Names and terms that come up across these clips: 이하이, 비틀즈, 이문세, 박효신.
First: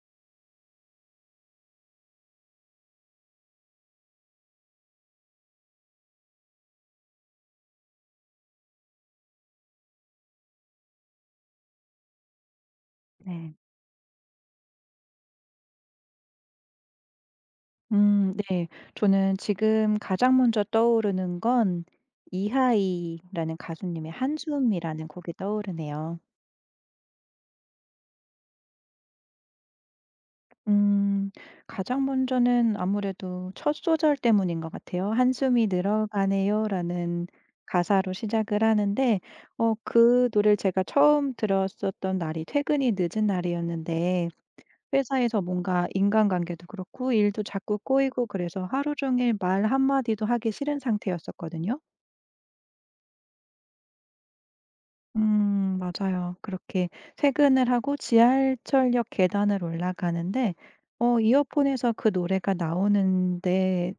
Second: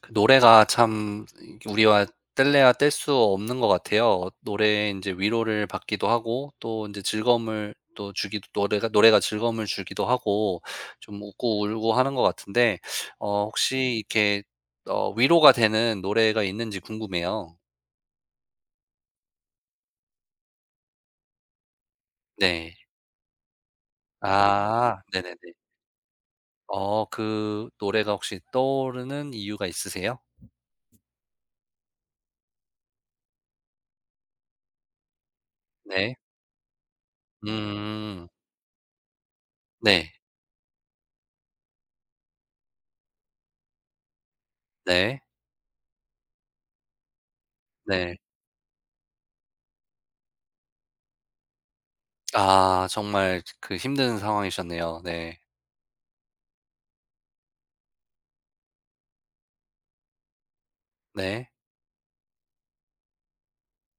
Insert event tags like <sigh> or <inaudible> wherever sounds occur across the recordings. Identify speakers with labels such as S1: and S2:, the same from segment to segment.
S1: 그 노래가 참 우리와 뗄래야 뗄 수 없는 것 같아요. 노래에 인제 위로를 받기도 하고 또 인제 즐거움을 또 주기도 노래가 즐거움을 주기도 하고 좀 웃고 울고 하는 것 같은데
S2: 네.
S1: 혹시 이렇게 위로가 되는 노래가 있는지 궁금해요.
S2: 네. 저는 지금 가장 먼저 떠오르는 건
S1: 네.
S2: 이하이라는 가수님의
S1: 아,
S2: 한숨이라는 곡이
S1: 네네네.
S2: 떠오르네요.
S1: 그 노래가 혹시 떠오르는 이유가 있으세요?
S2: 음 가장 먼저는 아무래도 첫 소절 때문인 것 같아요. "한숨이
S1: 네.
S2: 늘어가네요."라는 가사로
S1: 음.
S2: 시작을 하는데
S1: 네.
S2: 그 노래를 제가 처음 들었었던 날이 퇴근이 늦은 날이었는데
S1: 네.
S2: 회사에서 뭔가 인간관계도 그렇고 일도 자꾸
S1: 네.
S2: 꼬이고 그래서 하루 종일 말 한마디도 하기 싫은 상태였었거든요.
S1: 아, 정말 그 힘든 상황이셨네요. 네.
S2: 맞아요. 그렇게 퇴근을 하고 지하철역 계단을 올라가는데
S1: 네.
S2: 이어폰에서 그 노래가 나오는데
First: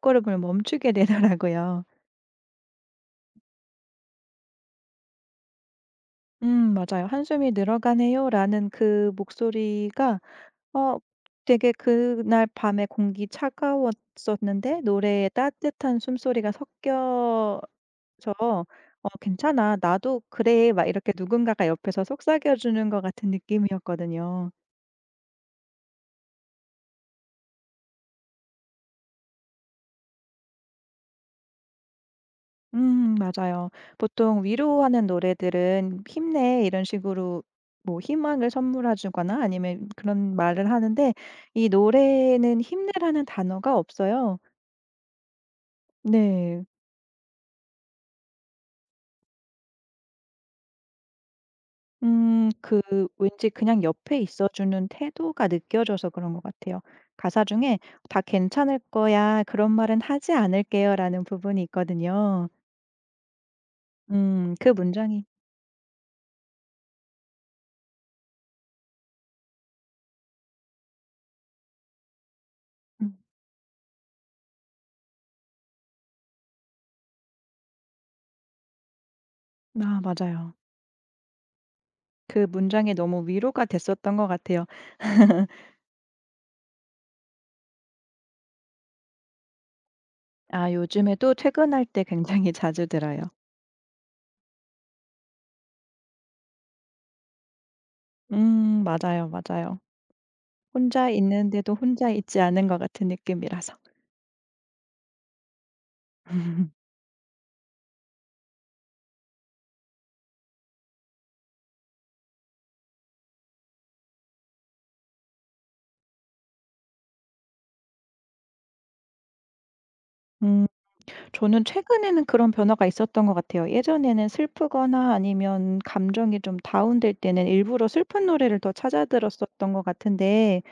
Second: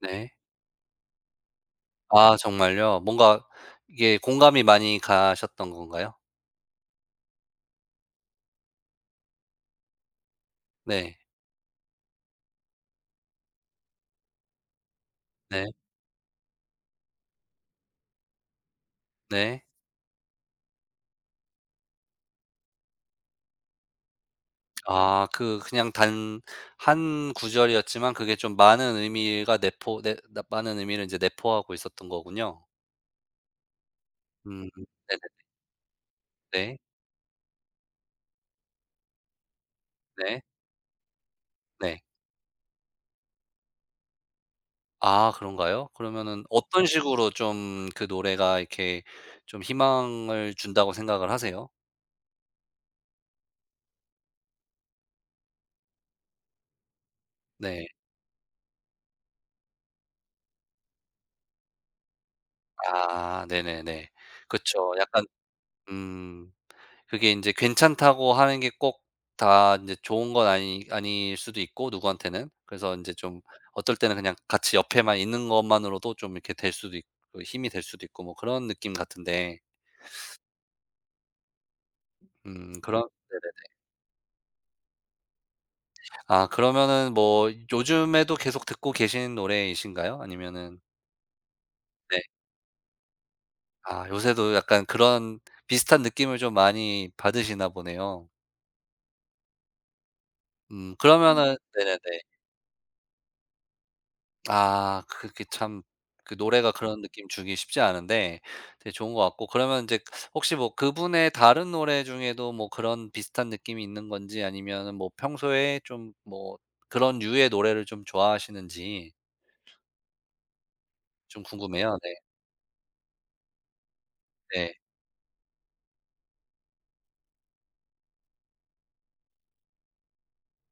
S1: 네.
S2: 멈추게 <laughs> 되더라고요.
S1: 아, 정말요? 뭔가 이게 공감이 많이 가셨던 건가요?
S2: 맞아요. "한숨이 늘어가네요."라는 그 목소리가 어
S1: 네.
S2: 되게 그날 밤에 공기 차가웠었는데 노래에
S1: 네.
S2: 따뜻한 숨소리가 섞여서 '어
S1: 네.
S2: 괜찮아. 나도 그래.' 막 이렇게 누군가가 옆에서 속삭여 주는 것 같은 느낌이었거든요.
S1: 아, 그 그냥 단 한 구절이었지만 그게 좀 많은 의미가 내포 내 나 많은 의미를 인제 내포하고 있었던 거군요.
S2: 맞아요. 보통
S1: 음,
S2: 위로하는
S1: 네네.
S2: 노래들은 "힘내."
S1: 네. 네.
S2: 이런 식으로 뭐 희망을 선물해 주거나 아니면 그런
S1: 네.
S2: 말을 하는데 이
S1: 네.
S2: 노래에는 힘내라는 단어가 없어요.
S1: 아, 그런가요? 그러면은
S2: 네.
S1: 어떤 식으로 좀 그 노래가 이렇게 좀 희망을 준다고 생각을 하세요?
S2: 음 그 왠지 그냥 옆에 있어 주는 태도가 느껴져서 그런 것 같아요. 가사 중에
S1: 네.
S2: "다 괜찮을 거야. 그런 말은 하지 않을게요."라는 부분이 있거든요.
S1: 아, 네네네.
S2: 그
S1: 그쵸.
S2: 문장이.
S1: 약간 음, 그게 인제 괜찮다고 하는 게 꼭 다 인제 좋은 건 아니 아닐 수도 있고 누구한테는. 그래서 인제
S2: 음.
S1: 좀 어떨 때는 그냥 같이 옆에만 있는 것만으로도 좀 이렇게 될 수도 있고 힘이 될 수도 있고 뭐 그런 느낌 같은데
S2: 맞아요. 그 문장이
S1: 그런
S2: 너무 위로가
S1: 네네네.
S2: 됐었던 것 같아요. <laughs>
S1: 아, 그러면은 뭐 요즘에도 계속 듣고 계신 노래이신가요? 아니면은
S2: 요즘에도 퇴근할 때
S1: 네.
S2: 굉장히 <laughs> 자주 들어요.
S1: 아, 요새도 약간 그런 비슷한 느낌을 좀 많이 받으시나 보네요.
S2: 맞아요, 맞아요.
S1: 음,
S2: 혼자
S1: 그러면은
S2: 있는데도
S1: 네네네.
S2: 혼자 있지 않은 것 같은 느낌이라서.
S1: 아, 그게 참 그 노래가
S2: <laughs>
S1: 그런 느낌 주기 쉽지 않은데 되게 좋은 것 같고 그러면 인제 혹시 뭐 그분의 다른 노래 중에도 뭐 그런 비슷한 느낌이 있는 건지 아니면은 뭐 평소에 좀 뭐 그런 유의 노래를 좀 좋아하시는지
S2: 음
S1: 좀
S2: 저는
S1: 궁금해요. 네.
S2: 최근에는 그런 변화가 있었던 것 같아요. 예전에는
S1: 네.
S2: 슬프거나 아니면 감정이 좀 다운될 때는 일부러 슬픈 노래를 더 찾아 들었었던 것 같은데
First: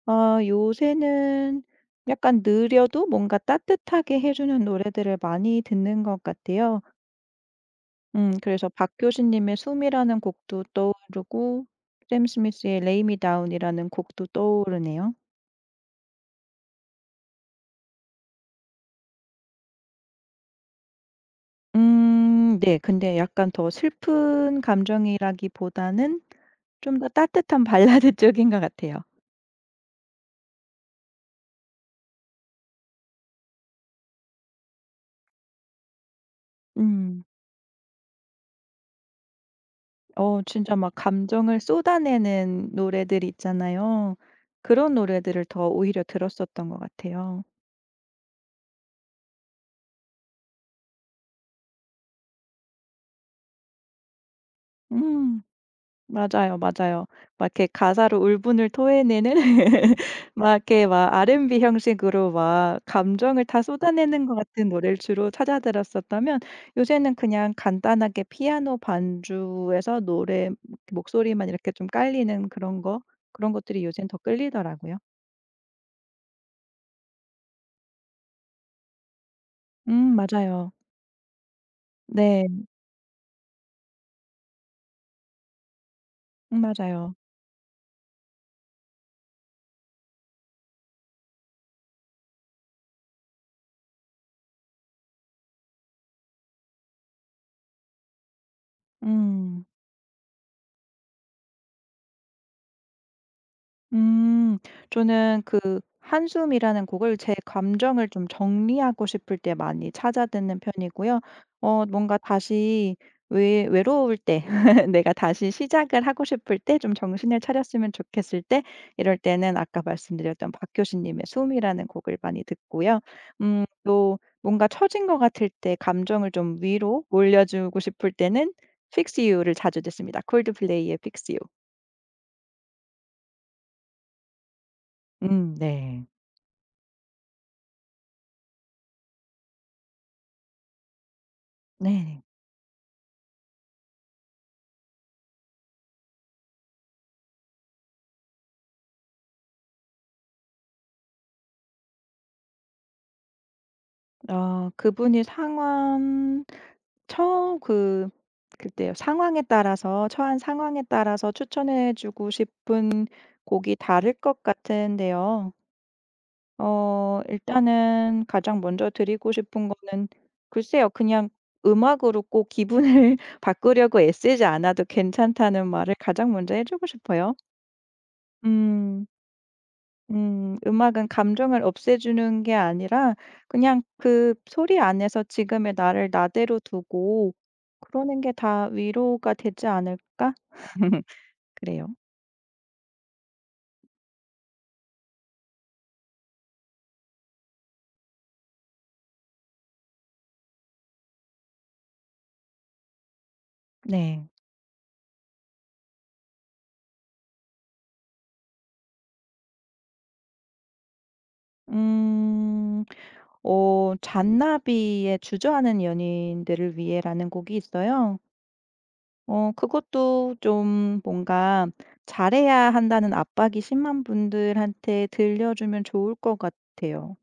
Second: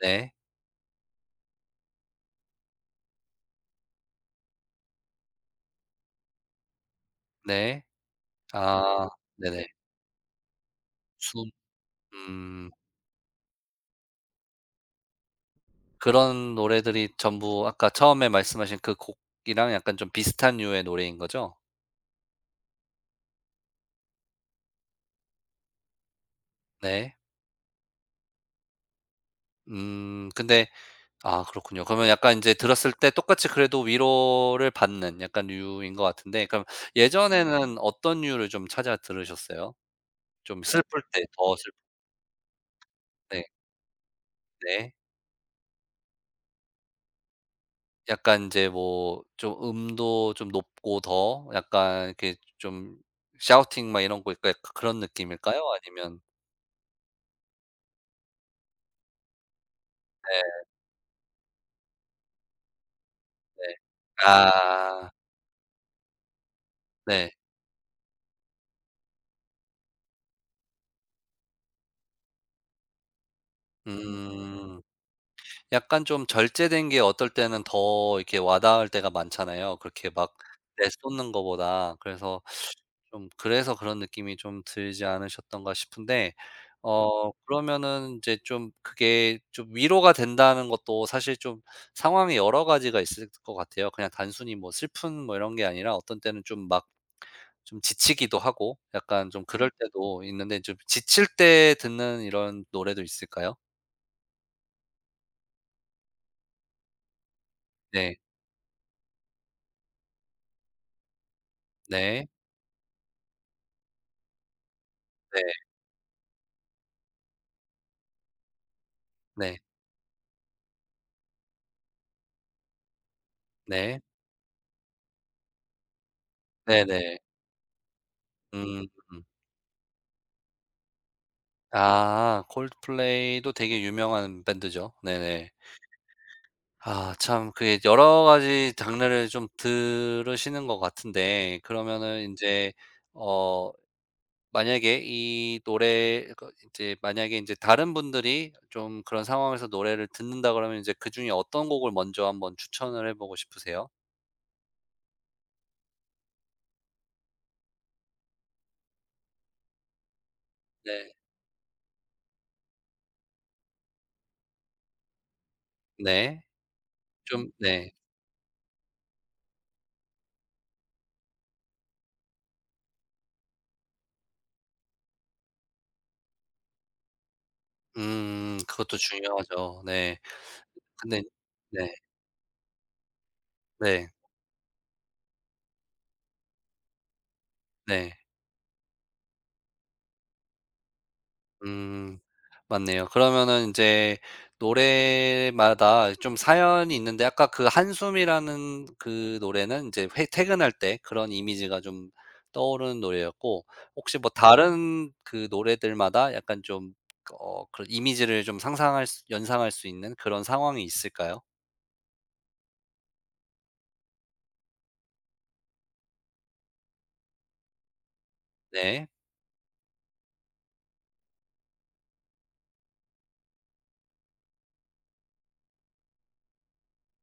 S1: 네.
S2: 요새는 약간 느려도 뭔가 따뜻하게 해 주는 노래들을 많이 듣는 것 같아요.
S1: 네.
S2: 그래서
S1: 아,
S2: 박효신님의
S1: 네네.
S2: 숨이라는 곡도
S1: 숨.
S2: 떠오르고 샘
S1: 음.
S2: 스미스의 레이 미 다운이라는 곡도 떠오르네요.
S1: 그런 노래들이 전부 아까 처음에 말씀하신 그 곡이랑 약간 좀 비슷한 유의 노래인 거죠?
S2: 네. 근데 약간 더 슬픈 감정이라기보다는 좀 더
S1: 네.
S2: 따뜻한 <laughs> 발라드 쪽인 것 같아요.
S1: 음, 근데 아, 그렇군요. 그러면 약간 이제 들었을 때 똑같이 그래도 위로를 받는 약간 류인 것 같은데 그럼
S2: 음.
S1: 예전에는 어떤 류를 좀 찾아 들으셨어요? 좀
S2: 진짜 막
S1: 슬플 때 더
S2: 감정을
S1: 슬플
S2: 쏟아내는 노래들
S1: 때
S2: 있잖아요.
S1: 네.
S2: 그런 노래들을 더 오히려 들었었던 것 같아요.
S1: 약간 이제 뭐 좀 음도 좀 높고 더 약간 이렇게 좀 샤우팅 막 이런 거그 약간 그런
S2: 음.
S1: 느낌일까요? 아니면
S2: 맞아요, 맞아요. 막 이렇게 가사로 울분을 토해내는 <laughs> 막 이렇게 막 R&B 형식으로 막 감정을 다
S1: 네네.
S2: 쏟아내는 것 같은 노래를
S1: 아
S2: 주로 찾아 들었었다면 요새는
S1: 네.
S2: 그냥 간단하게 피아노 반주에서 노래 목소리만 이렇게 좀 깔리는 그런 거 그런 것들이 요새는 더
S1: 음.
S2: 끌리더라고요.
S1: 약간 좀 절제된 게 어떨 때는 더 이렇게 와닿을 때가 많잖아요, 그렇게 막
S2: 맞아요.
S1: 내쏟는 거보다. 그래서
S2: 네.
S1: 좀 그래서 그런 느낌이 좀 들지 않으셨던가 싶은데
S2: 맞아요.
S1: 그러면은 이제 좀 그게 좀 위로가 된다는 것도 사실 좀 상황이 여러 가지가 있을 것 같아요. 그냥 단순히 뭐 슬픈 뭐 이런 게 아니라 어떤 때는 좀 막 좀 지치기도 하고 약간 좀
S2: 음.
S1: 그럴 네. 때도 있는데 좀 지칠 때 듣는 이런 노래도 있을까요?
S2: 음. 저는 그 한숨이라는 곡을 제 감정을
S1: 네.
S2: 좀 정리하고 싶을 때 많이 찾아 듣는 편이고요. 뭔가
S1: 네.
S2: 다시 외 외로울 때 <laughs> 내가
S1: 네.
S2: 다시 시작을 하고 싶을 때 좀 정신을 차렸으면 좋겠을 때 이럴 때는
S1: 네.
S2: 아까 말씀드렸던 박교신 님의 숨이라는 곡을 많이 듣고요.
S1: 네.
S2: 또 뭔가 처진 것 같을 때 감정을 좀 위로
S1: 네네.
S2: 올려주고 싶을 때는
S1: 음.
S2: Fix
S1: 음.
S2: You를 자주 듣습니다. 콜드플레이의 Fix You.
S1: 아, 콜드플레이도 되게 유명한 밴드죠. 네네.
S2: 네.
S1: 아, 참 그게 여러 가지 장르를 좀 들으시는 것 같은데
S2: 네.
S1: 그러면은 인제 어 만약에 이 노래 그 인제 만약에 인제 다른 분들이 좀 그런 상황에서 노래를 듣는다 그러면 이제 그중에 어떤 곡을 먼저 한번 추천을 해 보고 싶으세요?
S2: 그분이 상황 처 그 그때 상황에 따라서 처한 상황에
S1: 네.
S2: 따라서 추천해 주고 싶은 곡이 다를 것 같은데요.
S1: 네. 좀 네.
S2: 일단은 가장 먼저 드리고 싶은 거는 글쎄요. 그냥 음악으로 꼭 기분을 <laughs> 바꾸려고 애쓰지 않아도 괜찮다는 말을 가장 먼저 해 주고 싶어요.
S1: 음, 그것도
S2: 음.
S1: 중요하죠. 네.
S2: 음. 음악은
S1: 근데
S2: 감정을
S1: 네.
S2: 없애주는 게 아니라 그냥
S1: 네.
S2: 그 소리 안에서 지금의 나를 나대로 두고
S1: 네.
S2: 그러는 게 다 위로가 되지 않을까? <laughs> 그래요.
S1: 음. 맞네요. 그러면은 이제 노래마다 좀 사연이 있는데 아까 그 한숨이라는 그 노래는 이제 회 퇴근할 때 그런 이미지가 좀 떠오르는 노래였고 혹시
S2: 네.
S1: 뭐 다른 그 노래들마다 약간 좀 그런 이미지를 좀 상상할 수 연상할 수 있는 그런 상황이 있을까요?
S2: 음. 잔나비의 주저하는 연인들을 위해라는 곡이 있어요.
S1: 네.
S2: 그것도 좀 뭔가 잘해야 한다는 압박이 심한 분들한테 들려주면 좋을 것 같아요.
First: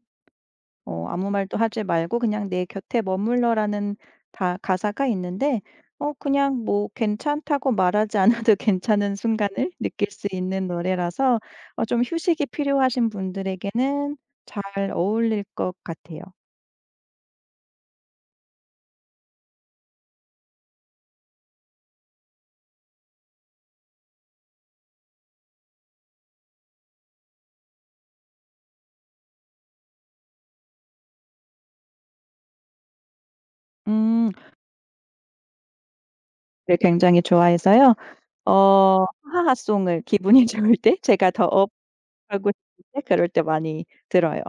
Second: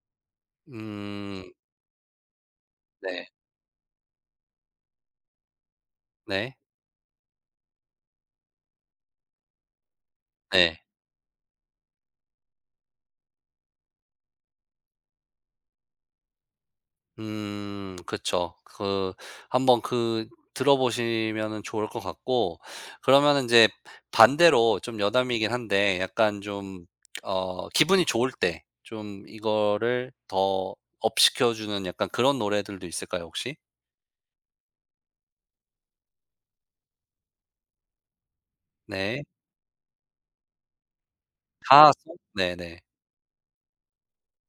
S2: "아무
S1: 음.
S2: 말도 하지 말고 그냥 내 곁에
S1: 네.
S2: 머물러."라는 다 가사가 있는데
S1: 네.
S2: 그냥 뭐 괜찮다고 말하지 않아도 <laughs> 괜찮은 순간을 느낄 수 있는
S1: 네.
S2: 노래라서 좀 휴식이 필요하신 분들에게는 잘 어울릴 것 같아요.
S1: 그쵸. 그 한번 그 들어보시면은 좋을 것 같고 그러면 이제 반대로 좀 여담이긴 한데 약간 좀 기분이 좋을 때 좀 이거를 더 업 시켜 주는 약간 그런 노래들도 있을까요 혹시?
S2: 음. 네 굉장히 좋아해서요. 어
S1: 네.
S2: 하하송을 기분이 <laughs> 좋을 때 제가 더 업하고
S1: 가하송? 네네.
S2: 싶을 때 그럴 때 많이 들어요.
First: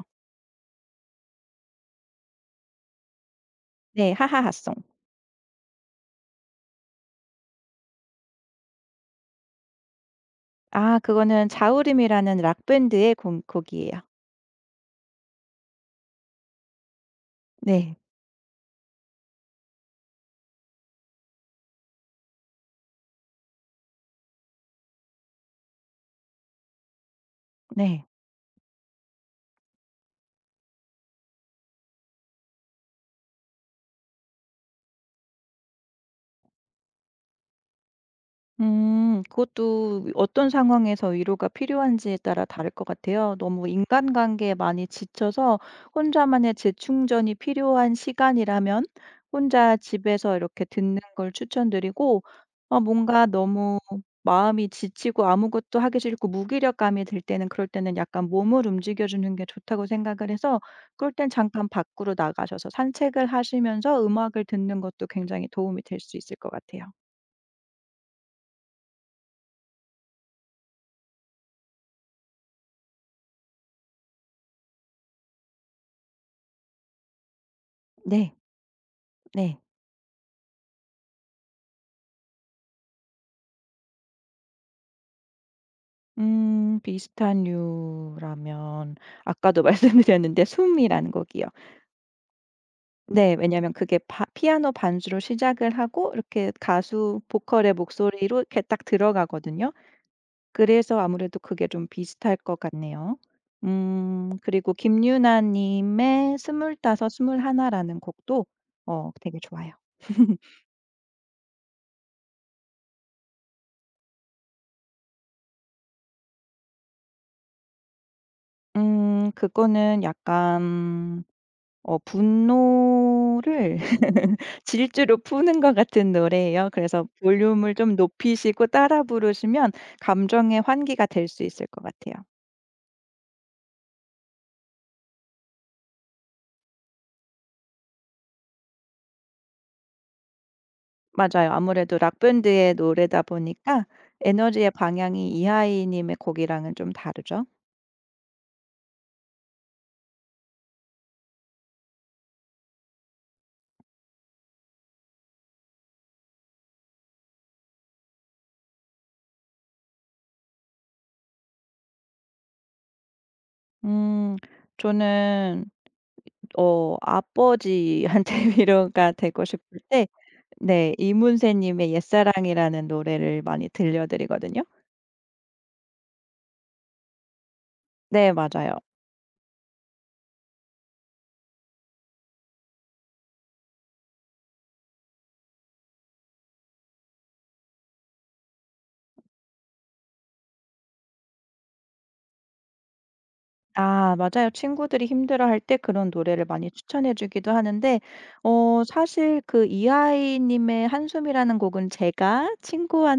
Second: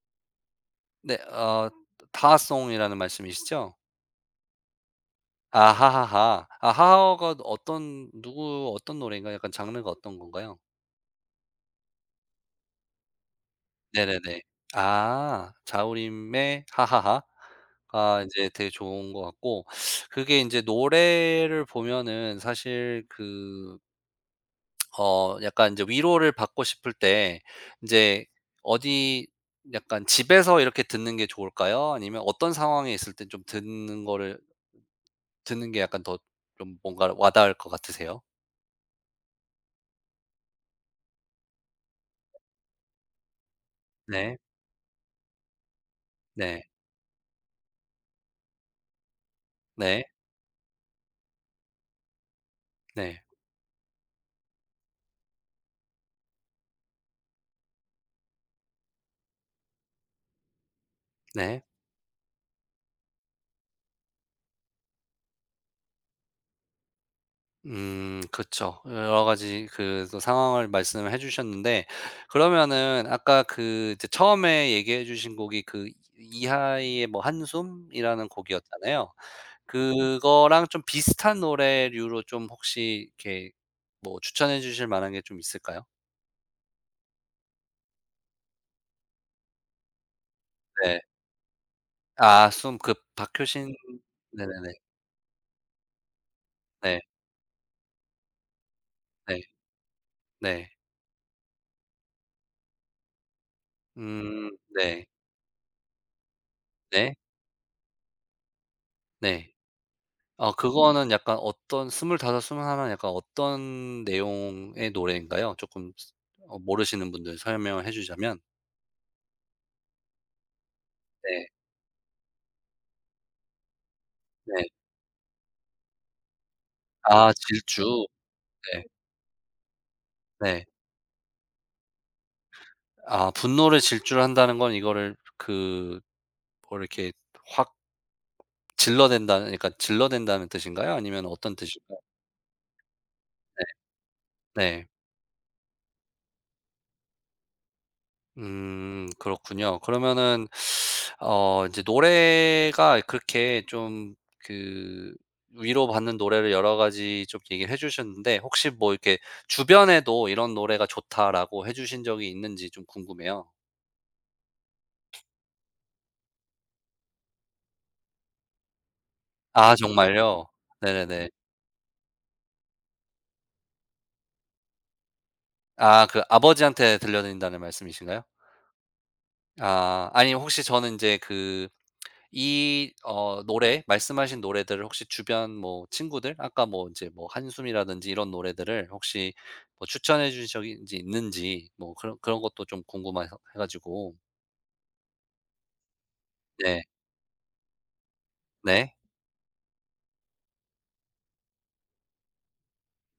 S1: 네 다하송이라는 말씀이시죠?
S2: 네. 하하하송.
S1: 아, 하하하. 아하하가 어떤 누구 어떤 노래인가요? 약간 장르가 어떤 건가요?
S2: 그거는 자우림이라는 락 밴드의 곡이에요.
S1: 네네네. 아, 자우림의 하하하가
S2: 네.
S1: 인제 되게 좋은 것 같고 그게 인제 노래를 보면은 사실 그 약간 인제 위로를 받고 싶을 때
S2: 네.
S1: 인제 어디 약간 집에서 이렇게 듣는 게 좋을까요? 아니면 어떤 상황에 있을 때 좀 듣는 거를 듣는 게 약간 더 좀 뭔가 와 닿을 것 같으세요?
S2: 그것도 어떤 상황에서 위로가 필요한지에 따라 다를 것 같아요. 너무
S1: 네.
S2: 인간관계에 많이 지쳐서 혼자만의
S1: 네.
S2: 재충전이 필요한 시간이라면 혼자
S1: 네.
S2: 집에서 이렇게 듣는 걸 추천드리고
S1: 네.
S2: 뭔가 너무 마음이 지치고 아무것도 하기 싫고 무기력감이 들 때는 그럴 때는 약간 몸을 움직여 주는 게 좋다고 생각을 해서 그럴 땐
S1: 네.
S2: 잠깐 밖으로 나가셔서 산책을 하시면서 음악을 듣는 것도 굉장히 도움이 될 수 있을 것 같아요.
S1: 그쵸. 여러 가지 그 또 상황을 말씀해 주셨는데 그러면은 아까 그 이제 처음에 얘기해 주신 곡이 그 이 이하이의 뭐 한숨이라는
S2: 네.
S1: 곡이었잖아요.
S2: 네.
S1: 그거랑 좀 비슷한 노래류로 좀 혹시 이렇게 뭐 추천해 주실 만한 게 좀 있을까요?
S2: 비슷한 류라면 아까도 <laughs> 말씀드렸는데
S1: 네.
S2: 숨이라는 곡이요.
S1: 아, 숨 그
S2: 네. 왜냐하면
S1: 박효신.
S2: 그게 바
S1: 네네네.
S2: 피아노 반주로 시작을 하고 이렇게
S1: 네.
S2: 가수 보컬의 목소리로 이렇게 딱
S1: 네.
S2: 들어가거든요.
S1: 네.
S2: 그래서 아무래도 그게 좀 비슷할 것 같네요. 그리고
S1: 네.
S2: 김유나 님의 스물다섯
S1: 네.
S2: 스물하나라는 곡도 되게
S1: 네.
S2: 좋아요. <laughs>
S1: 아, 그거는 약간 어떤 스물하나 은 약간 어떤 내용의 노래인가요? 조금 스 모르시는 분들 설명을 해 주자면
S2: 그거는 약간
S1: 네.
S2: 분노를
S1: 네.
S2: 질주로 푸는 것 같은 노래예요. 그래서
S1: 아,
S2: 볼륨을
S1: 질주.
S2: 좀 높이시고
S1: 네.
S2: 따라 부르시면 감정의
S1: 네.
S2: 환기가 될 수 있을 것 같아요.
S1: 아, 분노를 질주를 한다는 건 이거를 그 뭐 이렇게 확 질러댄다는 그러니까 질러댄다는 뜻인가요? 아니면
S2: 맞아요.
S1: 어떤
S2: 아무래도
S1: 뜻일까요?
S2: 락 밴드의 노래다
S1: 네.
S2: 보니까 에너지의
S1: 네.
S2: 방향이 이하이 님의 곡이랑은 좀 다르죠.
S1: 음, 그렇군요. 그러면은 이제 노래가 그렇게 좀 그 위로받는 노래를 여러 가지 좀 얘기를 해 주셨는데 혹시 뭐 이렇게 주변에도 "이런 노래가 좋다."라고 해 주신 적이 있는지 좀 궁금해요.
S2: 음 저는 아버지한테 <laughs> 위로가 되고
S1: 아,
S2: 싶을 때
S1: 정말요?
S2: 네
S1: 네네네.
S2: 이문세 님의 옛사랑이라는 노래를 많이 들려 드리거든요.
S1: 아, 그 아버지한테 들려 드린다는 말씀이신가요?
S2: 네 맞아요.
S1: 아, 아니 혹시 저는 이제그 이 어 노래 말씀하신 노래들을 혹시 주변 뭐 친구들 아까 뭐 인제 뭐 한숨이라든지 이런 노래들을 혹시 뭐 추천해 주신 적이 인제 있는지 뭐 그런 것도 좀 궁금해서 해 가지고.
S2: 아 맞아요. 친구들이 힘들어할 때 그런 노래를 많이
S1: 네.
S2: 추천해 주기도 하는데
S1: 네.
S2: 사실 그 이하이 님의 한숨이라는 곡은 제가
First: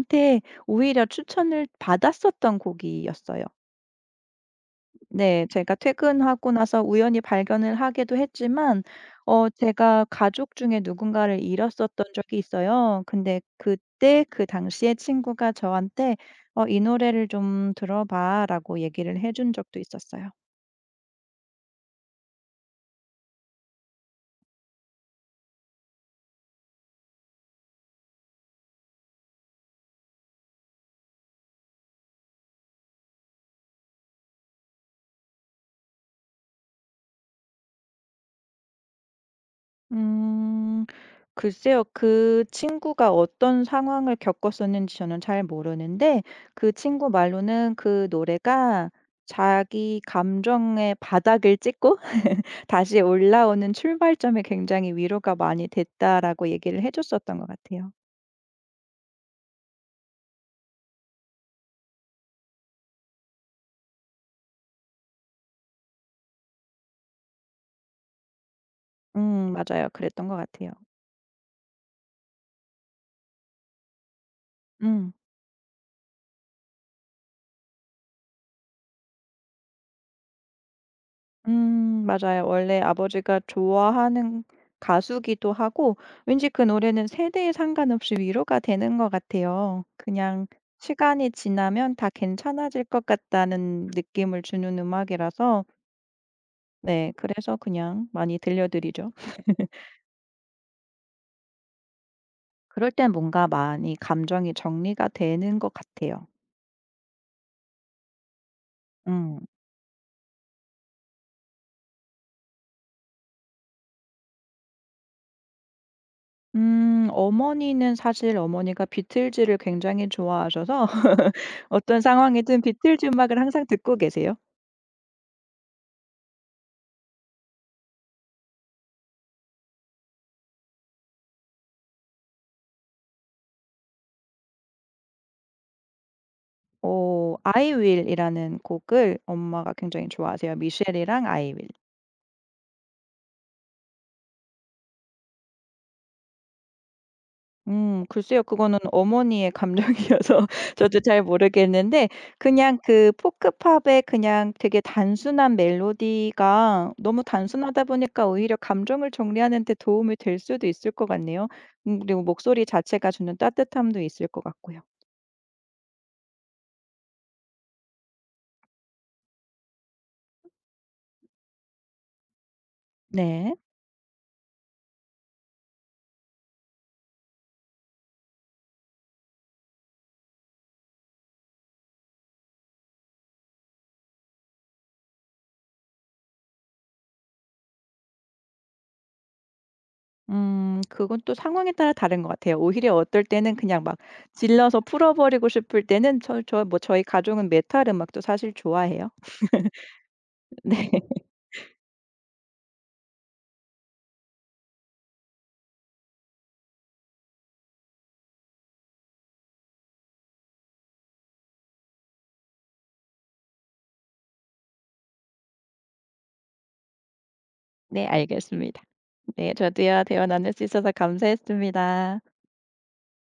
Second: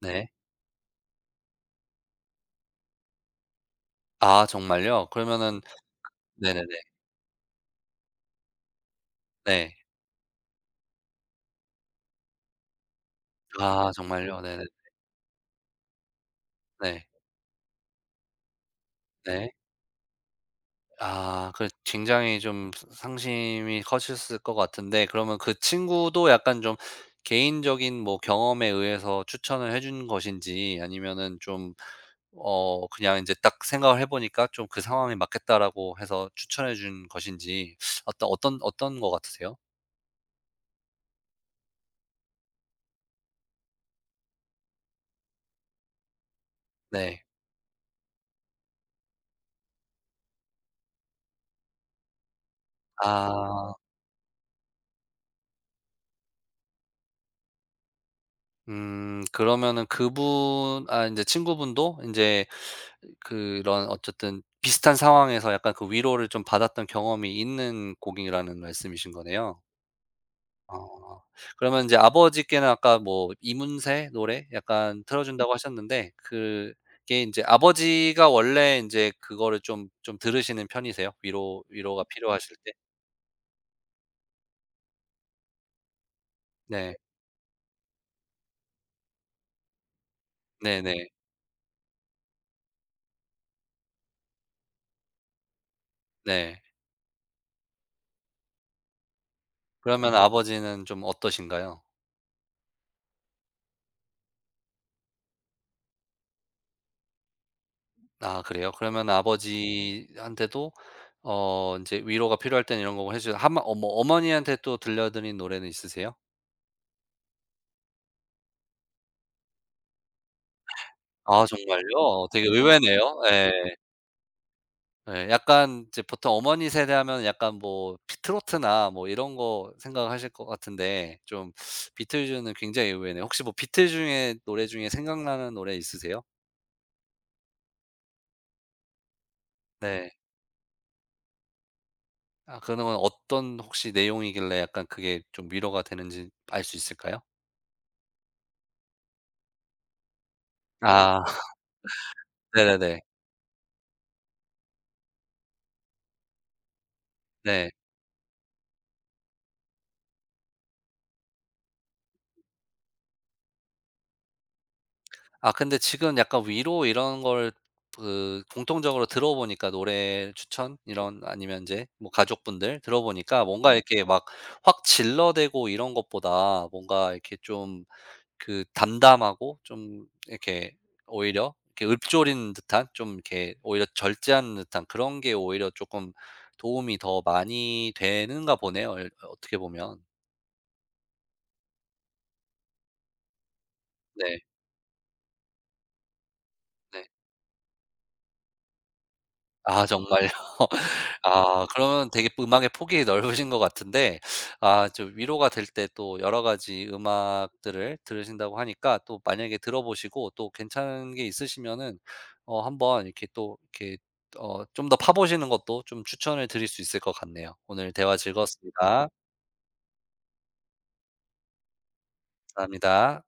S1: 네.
S2: 오히려 추천을 받았었던 곡이었어요.
S1: 아, 정말요?
S2: 네.
S1: 그러면은
S2: 제가 퇴근하고
S1: 네네네.
S2: 나서 우연히 발견을 하기도 했지만
S1: 네.
S2: 제가 가족 중에 누군가를 잃었었던 적이 있어요. 근데
S1: 아,
S2: 그때
S1: 정말요?
S2: 그
S1: 네네.
S2: 당시에 친구가 저한테 "어 이
S1: 네.
S2: 노래를 좀 들어 봐."라고 얘기를 해준
S1: 네.
S2: 적도 있었어요.
S1: 아, 그 굉장히 좀 스 상심이 커셨을 것 같은데 그러면 그 친구도 약간 좀 개인적인 뭐 경험에 의해서 추천을 해준 것인지 아니면은 좀 그냥 이제 딱 생각을 해 보니까 좀 그 상황에 맞겠다라고 해서 추천해 준 것인지 어떤 것 같으세요?
S2: 음. 글쎄요. 그 친구가 어떤 상황을 겪었었는지 저는 잘 모르는데 그 친구
S1: 네.
S2: 말로는 그 노래가 자기 감정의 바닥을 찍고 <laughs> 다시 올라오는
S1: 아.
S2: 출발점에 굉장히 위로가 많이 됐다라고 얘기를 해 줬었던 것 같아요.
S1: 음, 그러면은 그분 아, 이제 친구분도 이제 그런 어쨌든 비슷한 상황에서 약간 그 위로를 좀 받았던 경험이 있는 곡이라는 말씀이신 거네요.
S2: 맞아요. 그랬던 것 같아요.
S1: 어. 그러면 인제 아버지께는 아까 뭐 이문세 노래 약간
S2: 음.
S1: 틀어 준다고 하셨는데 그게 인제 아버지가 원래 인제 그거를 좀 들으시는 편이세요? 위로가
S2: 맞아요.
S1: 필요하실 때?
S2: 원래 아버지가 좋아하는 가수기도 하고 왠지 그
S1: 네.
S2: 노래는 세대에 상관없이 위로가 되는 것 같아요. 그냥
S1: 네네.
S2: 시간이 지나면 다 괜찮아질 것 같다는 느낌을 주는 음악이라서
S1: 네.
S2: 네 그래서 그냥 많이 들려드리죠.
S1: 그러면 아버지는 좀 어떠신가요?
S2: 그럴 땐 뭔가 많이 감정이 정리가 되는 것 같아요.
S1: 아, 그래요? 그러면
S2: 음.
S1: 아버지한테도 인제 위로가 필요할 때는 이런 거고 해 주셔 하마 어머 어머니한테 또 들려 드린 노래는 있으세요?
S2: 어머니는 사실 어머니가 비틀즈를 굉장히 좋아하셔서 <laughs>
S1: 아, 정말요?
S2: 어떤
S1: 어, 되게
S2: 상황이든 비틀즈
S1: 의외네요.
S2: 음악을
S1: 예.
S2: 항상 듣고 계세요.
S1: 예. 약간 이제 보통 어머니 세대하면 약간 뭐 비트로트나 뭐 이런 거 생각하실 것 같은데 좀 비틀즈는 굉장히 의외네요. 혹시 뭐 비틀즈의 노래 중에 생각나는 노래 있으세요?
S2: I will이라는 곡을 엄마가 굉장히
S1: 네.
S2: 좋아하세요. 미셸이랑 I will.
S1: 아, 그러면 어떤 혹시 내용이길래 약간 그게 좀 위로가 되는지 알 수 있을까요?
S2: 글쎄요. 그거는 어머니의 감정이어서 <laughs> 저도 잘
S1: 아 <laughs>
S2: 모르겠는데 그냥
S1: 네네네.
S2: 그 포크팝의 그냥 되게 단순한 멜로디가 너무
S1: 네.
S2: 단순하다 보니까 오히려 감정을 정리하는 데 도움이 될 수도 있을 것 같네요. 그리고 목소리 자체가 주는 따뜻함도 있을 것 같고요.
S1: 아, 근데 지금 약간 위로 이런 걸 그 공통적으로 들어보니까 노래 추천 이런 아니면 이제 뭐 가족분들 들어보니까
S2: 네.
S1: 뭔가 네. 이렇게 막 확 질러대고 이런 것보다 뭔가 이렇게 좀 그 담담하고 좀 이렇게 오히려 이렇게 읊조린 듯한 좀 이렇게 오히려 절제하는 듯한 그런 게 오히려 조금 도움이 더 많이 되는가 보네요 어, 어떻게 보면.
S2: 그건 또 상황에 따라 다른 것 같아요. 오히려 어떨 때는 그냥 막
S1: 네.
S2: 질러서 풀어 버리고 싶을 때는 뭐 저희
S1: 네.
S2: 가족은 메탈 음악도 사실 좋아해요.
S1: 아, 정말요?
S2: <laughs> 네.
S1: <laughs> 아, 그러면 되게 음악의 폭이 넓으신 것 같은데 아, 좀 위로가 될 때 또 여러 가지 음악들을 들으신다고 하니까 또 만약에 들어보시고 또 괜찮은 게 있으시면은 한번 이렇게 또 이렇게 좀 더 파보시는 것도 좀 추천을 드릴 수 있을 것 같네요. 오늘
S2: 네
S1: 대화
S2: 알겠습니다.
S1: 즐거웠습니다.
S2: 네 저도요. 대화 나눌 수 있어서 감사했습니다.
S1: 감사합니다.